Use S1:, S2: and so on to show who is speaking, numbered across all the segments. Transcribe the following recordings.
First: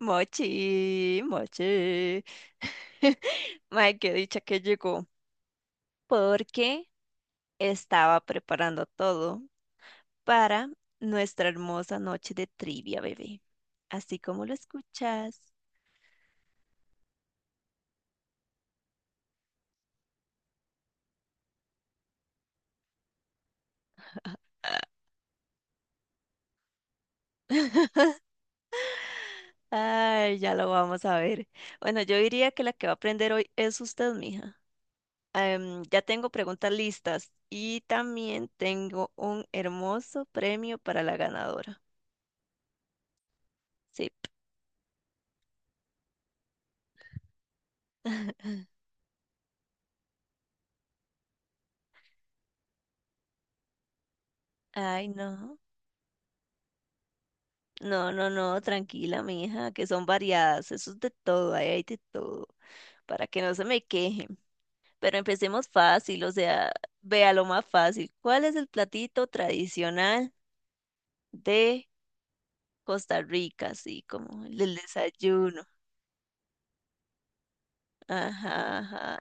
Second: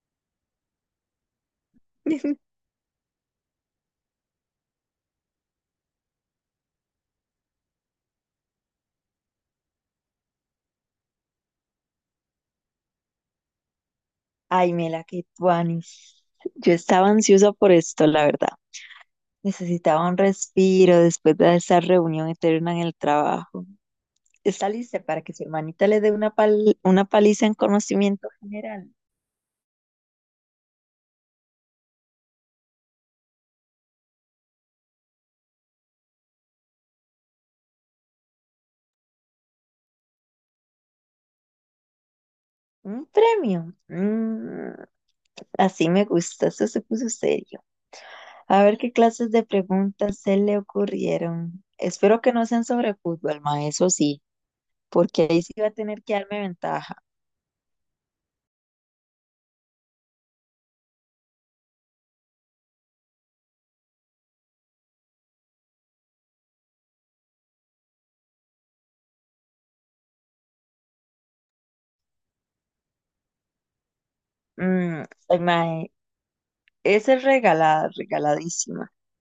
S1: Mochi, mochi. Mae, qué dicha que llegó, porque estaba preparando todo para nuestra hermosa noche de trivia, bebé. Así como lo
S2: Ay, Mela, qué
S1: escuchas.
S2: tuanis. Yo estaba ansiosa por esto, la verdad. Necesitaba un respiro después de esa reunión eterna en el trabajo. ¿Está
S1: Ah.
S2: lista para que su hermanita le dé una paliza en conocimiento general?
S1: Ay, ya lo vamos a ver. Bueno, yo diría que la que va a aprender hoy es usted, mija. Ya tengo preguntas listas y también tengo un hermoso premio para la ganadora.
S2: ¿Un premio?
S1: Sí.
S2: Mm, así me gusta, eso se puso serio. A ver qué clases de preguntas se le ocurrieron. Espero que no sean sobre fútbol, ma, eso sí,
S1: Ay,
S2: porque ahí sí
S1: no.
S2: va a tener que darme ventaja.
S1: No, no, no, tranquila, mija, que son variadas, eso es de todo, ahí hay de todo, para que no se me quejen. Pero empecemos fácil, o sea, vea lo más fácil. ¿Cuál es el platito tradicional de Costa Rica? Así como el del
S2: Mm,
S1: desayuno.
S2: esa es regalada,
S1: Ajá,
S2: regaladísima.
S1: ajá,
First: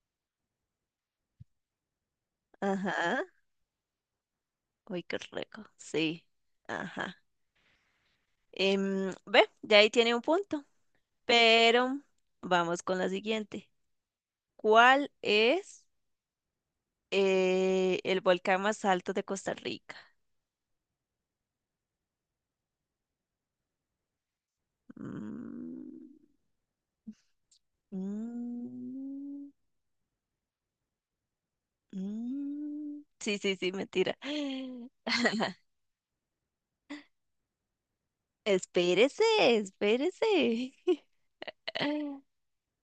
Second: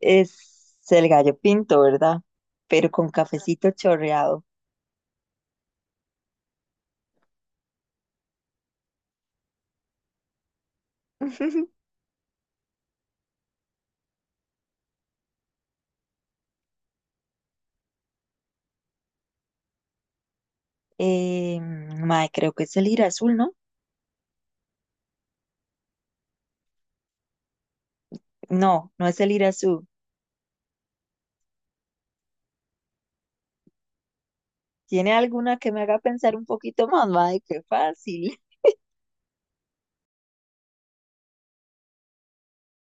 S2: Es el gallo pinto, ¿verdad? Pero con
S1: ajá.
S2: cafecito chorreado.
S1: Uy, qué rico, sí, ajá. Ve, ya ahí tiene un punto, pero vamos con la siguiente. ¿Cuál es? El volcán más alto de Costa Rica.
S2: Mae, creo que es el ir azul, ¿no?
S1: Mm,
S2: No, no es el ir
S1: mm,
S2: azul.
S1: mm. Sí, sí, sí, mentira.
S2: ¿Tiene alguna que me haga pensar un poquito más? Mae, qué fácil.
S1: Espérese, espérese.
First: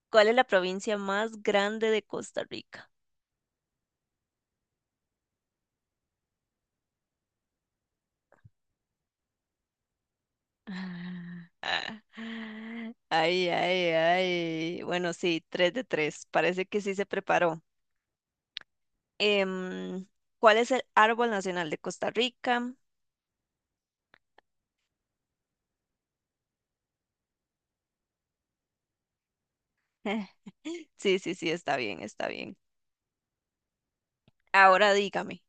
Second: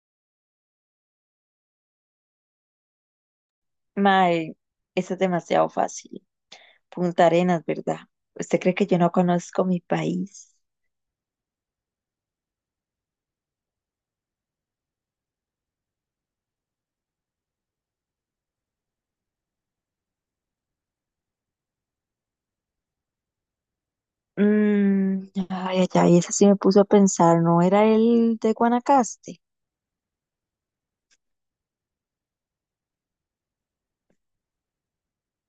S1: ¿Cuál es la provincia más grande de Costa Rica?
S2: Mae, eso es demasiado fácil. Punta Arenas, ¿verdad? ¿Usted cree que yo no conozco mi país?
S1: Ah, ah, ay, ay, ay. Bueno, sí, tres de tres. Parece que sí se preparó. Em, ¿Cuál es el árbol nacional de Costa Rica?
S2: Mm, ay, ay, ay, esa sí me puso a pensar, ¿no era el de Guanacaste?
S1: Sí, sí, sí, está bien, está bien. Ahora dígame,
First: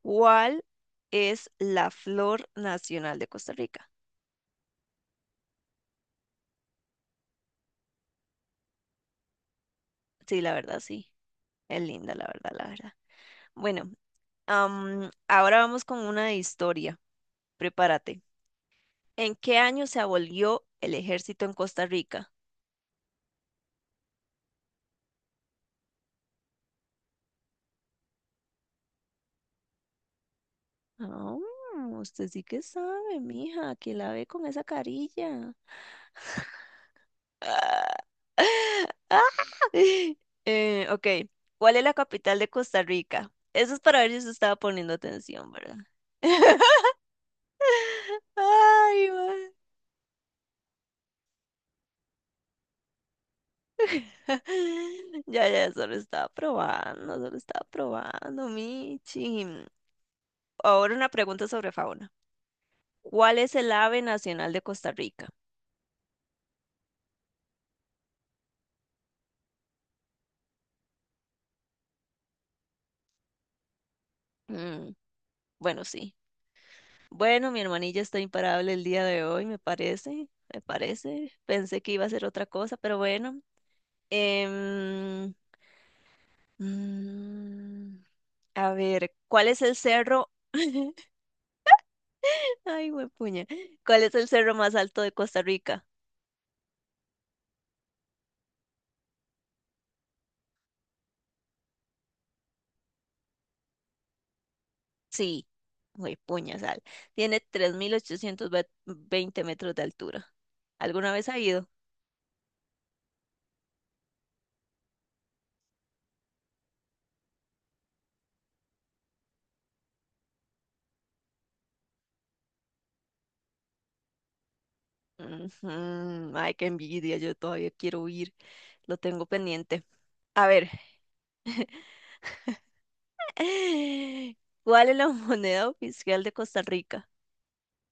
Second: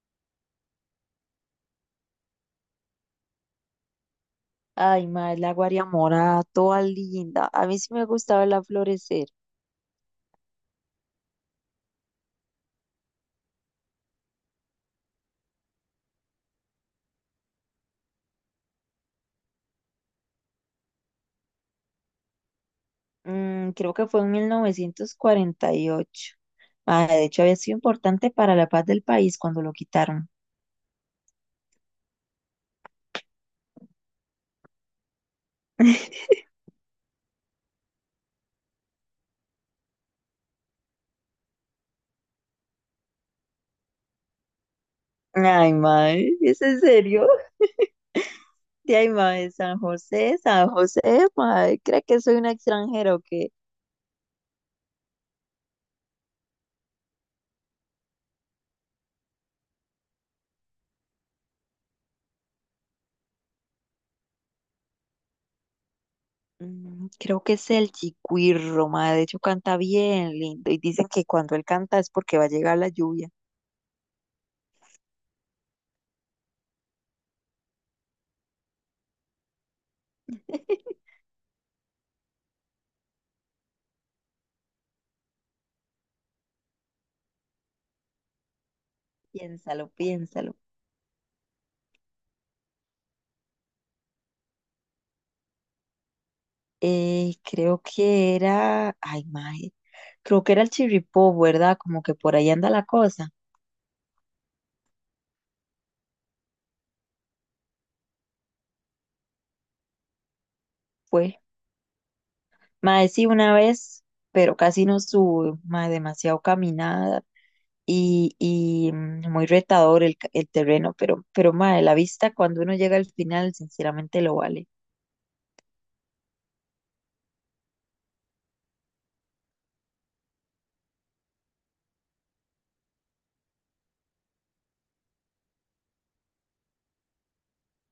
S1: ¿cuál es la flor nacional de Costa Rica?
S2: Ay, madre, la Guariamora, toda linda. A mí sí me gustaba verla florecer.
S1: Sí, la verdad, sí. Es linda, la verdad, la verdad. Bueno, ahora vamos con una de historia. Prepárate. ¿En qué año se abolió el ejército en Costa Rica?
S2: Mm, creo que fue en 1948. Madre, de hecho, había sido importante para la paz del país cuando lo quitaron.
S1: Ah, usted sí que sabe, mija, que la ve con esa carilla. Ah, ah. Ok, ¿cuál es la capital de Costa Rica? Eso es para ver si se estaba poniendo atención,
S2: Ay,
S1: ¿verdad?
S2: madre, ¿es en serio? De ay,
S1: Ay,
S2: madre,
S1: man.
S2: San José, San José, madre, ¿cree que soy una extranjera o qué?
S1: Ya, ya, solo estaba probando, Michi. Ahora una pregunta sobre fauna. ¿Cuál es el ave nacional de Costa Rica?
S2: Mm, creo que es el Chiquirro, madre, de hecho canta bien lindo y dicen que cuando él canta es porque va a llegar la lluvia.
S1: Mm, bueno, sí. Bueno, mi hermanilla está imparable el día de hoy, me parece, me parece. Pensé que iba a ser otra cosa, pero bueno. Em, mm, a ver, ¿cuál es el
S2: Piénsalo,
S1: cerro?
S2: piénsalo.
S1: Ay, güey, puña. ¿Cuál es el cerro más alto de Costa Rica?
S2: Creo que era, ay, mae, creo que era el Chirripó, ¿verdad? Como que por ahí anda la cosa.
S1: Sí, güey, puñasal. Tiene 3820 metros de altura. ¿Alguna vez ha
S2: Fue,
S1: ido?
S2: mae, sí, una vez, pero casi no sube, mae, demasiado caminada y muy retador el terreno, pero, mae, la vista cuando uno llega al final, sinceramente lo vale.
S1: Ujú, ay, qué envidia, yo todavía quiero ir. Lo tengo pendiente. A ver, ¿cuál es la moneda oficial de Costa Rica?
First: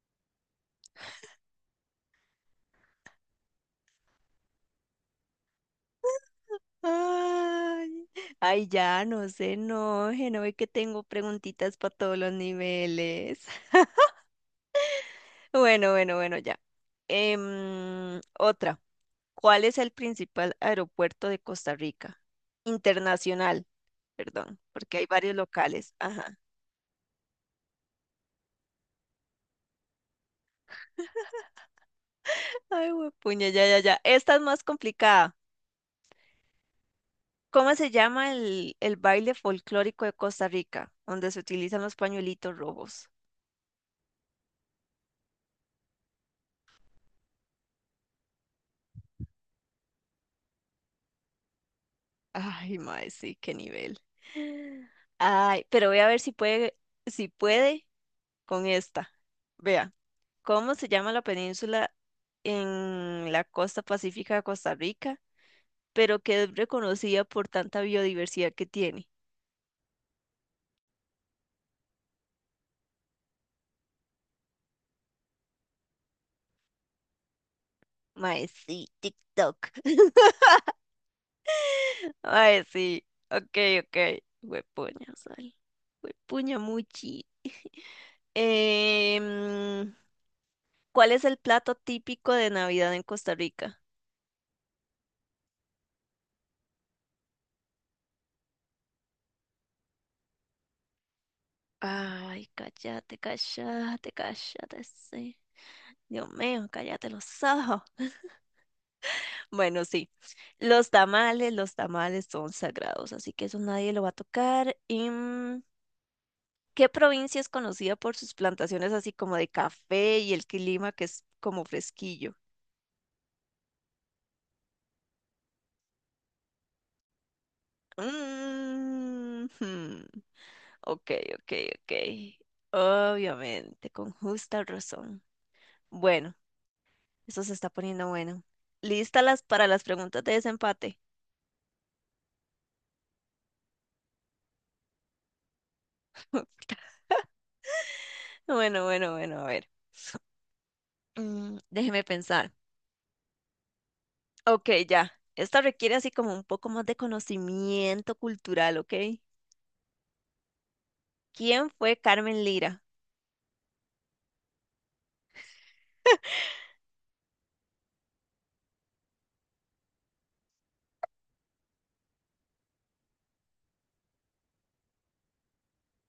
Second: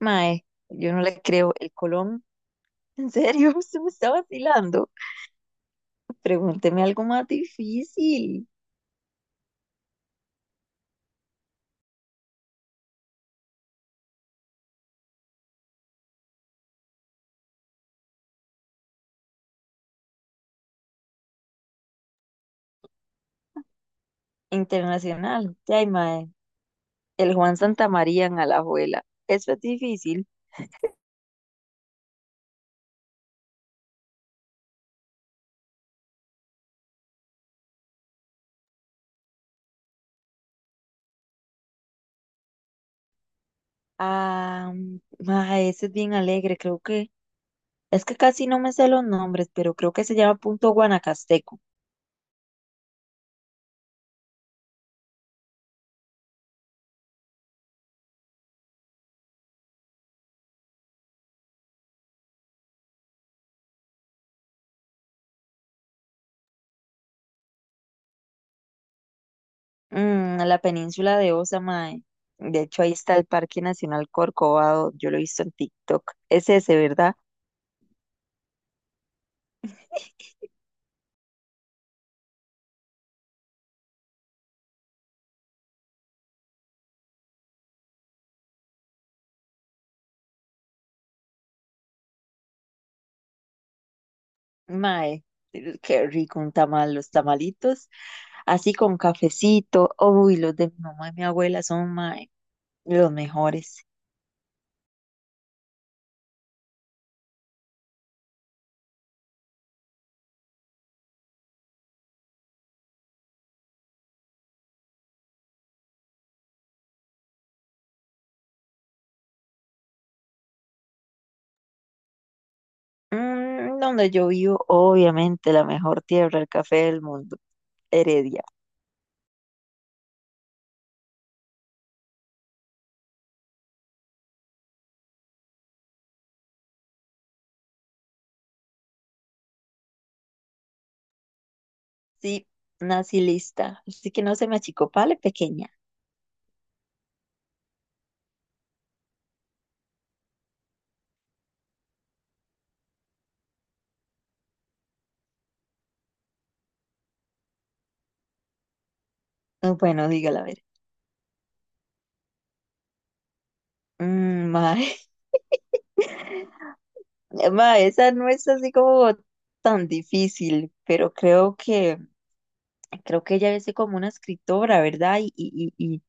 S2: Mae, yo no le creo, el Colón, ¿en serio? ¿Se me está vacilando? Pregúnteme algo más
S1: Ay,
S2: difícil.
S1: ay, ya, no se enoje, no ve que tengo preguntitas para todos los niveles. Bueno, bueno, bueno, ya. Otra. ¿Cuál es el principal aeropuerto de Costa Rica? Internacional, perdón, porque hay varios
S2: Internacional. Ya,
S1: locales.
S2: mae.
S1: Ajá.
S2: El Juan Santamaría en Alajuela. Eso es difícil.
S1: Ay, puña, ya, ya, ya. Esta es más complicada. ¿Cómo se llama el baile folclórico de Costa Rica, donde se utilizan los pañuelitos rojos?
S2: Ah, mae, ese es bien alegre, creo que. Es que casi no me sé los nombres, pero creo que se llama Punto Guanacasteco.
S1: Ay, mae, sí, qué nivel. Ay, pero voy a ver si puede, si puede con esta. Vea, ¿cómo se llama la península en la costa pacífica de Costa Rica? Pero que es reconocida por tanta biodiversidad que tiene.
S2: Mm, la península de Osa, mae. De hecho, ahí está el Parque Nacional Corcovado. Yo lo he visto en TikTok. Es ese, ¿verdad?
S1: Mae, sí, TikTok. Mae, sí. Ok, ok. Huepuña, ay. Huepuña, muchi. Em, ¿cuál es el plato típico de Navidad en Costa Rica?
S2: Mae, qué rico un tamal, los tamalitos. Así con cafecito. Uy, los de mi mamá y mi abuela son, mae,
S1: Ay,
S2: los
S1: cállate,
S2: mejores.
S1: cállate, cállate, sí. Dios mío, cállate los ojos. Bueno, sí, los tamales son sagrados, así que eso nadie lo va a tocar. ¿Qué provincia es conocida por sus plantaciones así como de café y el clima que es como fresquillo?
S2: Mm, donde yo vivo, obviamente, la mejor tierra, el café del mundo, Heredia.
S1: Mm, hmm, ok, ok, ok. Obviamente, con justa razón. Bueno, eso se está poniendo bueno. ¿Lista las para las preguntas de desempate?
S2: Sí, nací lista, así que no se me achicopale, pequeña.
S1: Bueno, bueno, bueno, a ver. Déjeme pensar. Ok, ya. Esta requiere así como un poco más de conocimiento cultural, ¿ok?
S2: Ah, bueno, dígala a ver.
S1: ¿Quién fue Carmen Lira?
S2: Mm, mae, mae, esa no es así como tan difícil, pero creo que ella es como una escritora, ¿verdad? Y, y, y, y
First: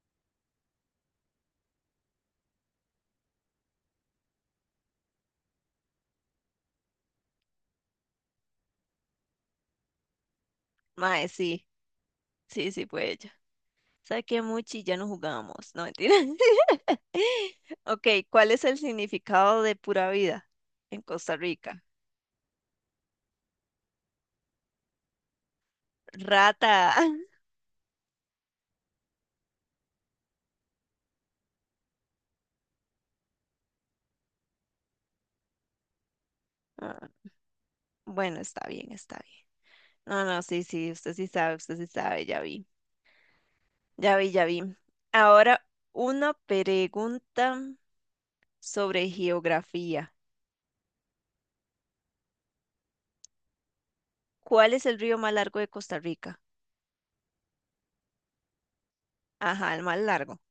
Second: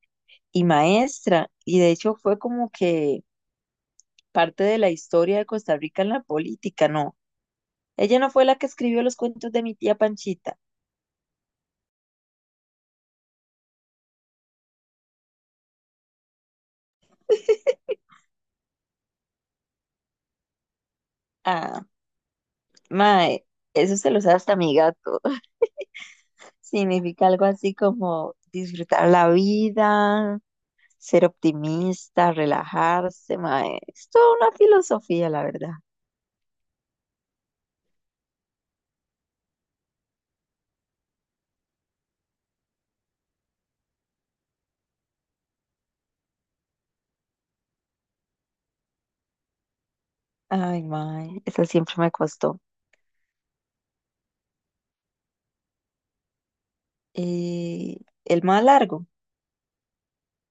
S2: y maestra, y de hecho fue como que parte de la historia de Costa Rica en la política, ¿no? Ella no fue la que escribió los cuentos de mi tía Panchita.
S1: Mae, sí, sí, sí, fue ella. Saquemuchi y ya no jugamos. No, mentira. Ok, ¿cuál es el significado de pura vida en Costa Rica?
S2: Ah. Mae, eso se lo sabe hasta mi gato.
S1: Rata.
S2: Significa algo así como disfrutar la vida, ser optimista, relajarse, mae. Es toda una filosofía, la verdad.
S1: Ah, bueno, está bien, está bien. No, no, sí, sí, usted sí sabe, ya vi, ya vi, ya vi. Ahora, una pregunta sobre geografía.
S2: Ay, mae, eso siempre me costó.
S1: ¿Cuál es el río más largo de Costa Rica?
S2: Eh, el más largo,
S1: Ajá, el más largo.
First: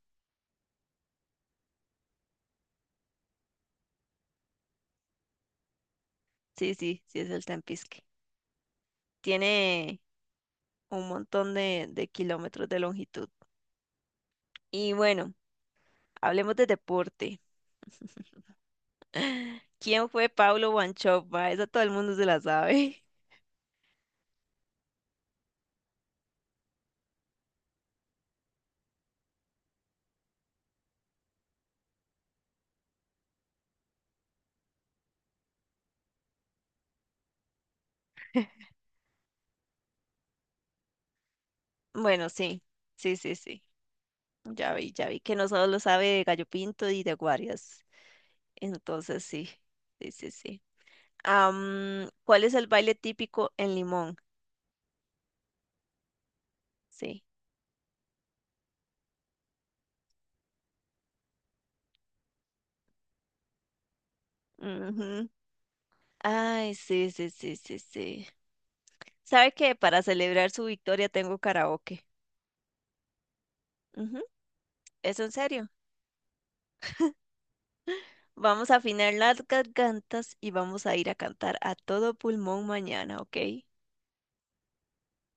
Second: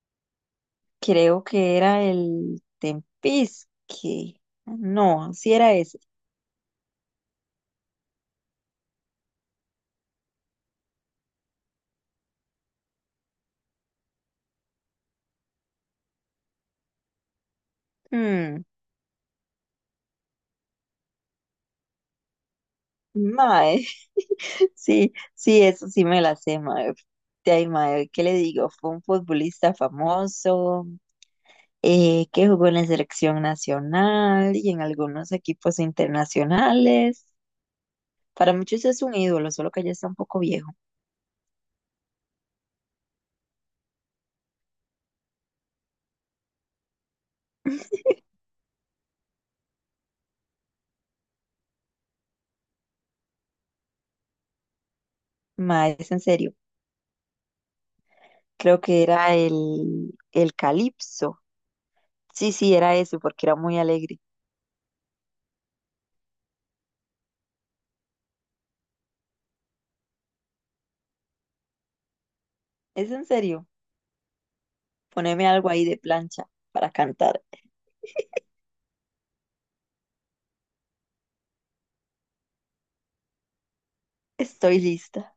S2: creo que era el Tempisque. No, sí era ese.
S1: Sí, sí, sí, es el Tempisque. Tiene un montón de kilómetros de longitud. Y bueno. Hablemos de deporte.
S2: Mm,
S1: ¿Quién fue Paulo Wanchope, ma? Esa todo el mundo se la sabe.
S2: mae, sí, sí, eso sí me la sé, mae. De ahí, mae, ¿qué le digo? Fue un futbolista famoso, que jugó en la selección nacional y en algunos equipos internacionales. Para muchos es un ídolo, solo que ya está un poco viejo.
S1: Bueno, sí, sí, sí, sí. Ya vi que no solo lo sabe de gallo pinto y de guarias. Entonces sí, sí, sí, sí. ¿Cuál es el baile típico en Limón?
S2: Mae, es en serio.
S1: Sí.
S2: Creo que era el Calipso. Sí, sí, era eso, porque era muy alegre.
S1: Ujú. Ay, sí, sí, sí, sí, sí. ¿Sabe que para celebrar su victoria tengo karaoke?
S2: Es en serio.
S1: Ujú, ¿es en
S2: Poneme
S1: serio?
S2: algo ahí de plancha para cantar.
S1: Vamos a afinar las gargantas y vamos a ir a cantar a todo pulmón mañana, ¿ok?
S2: Estoy lista.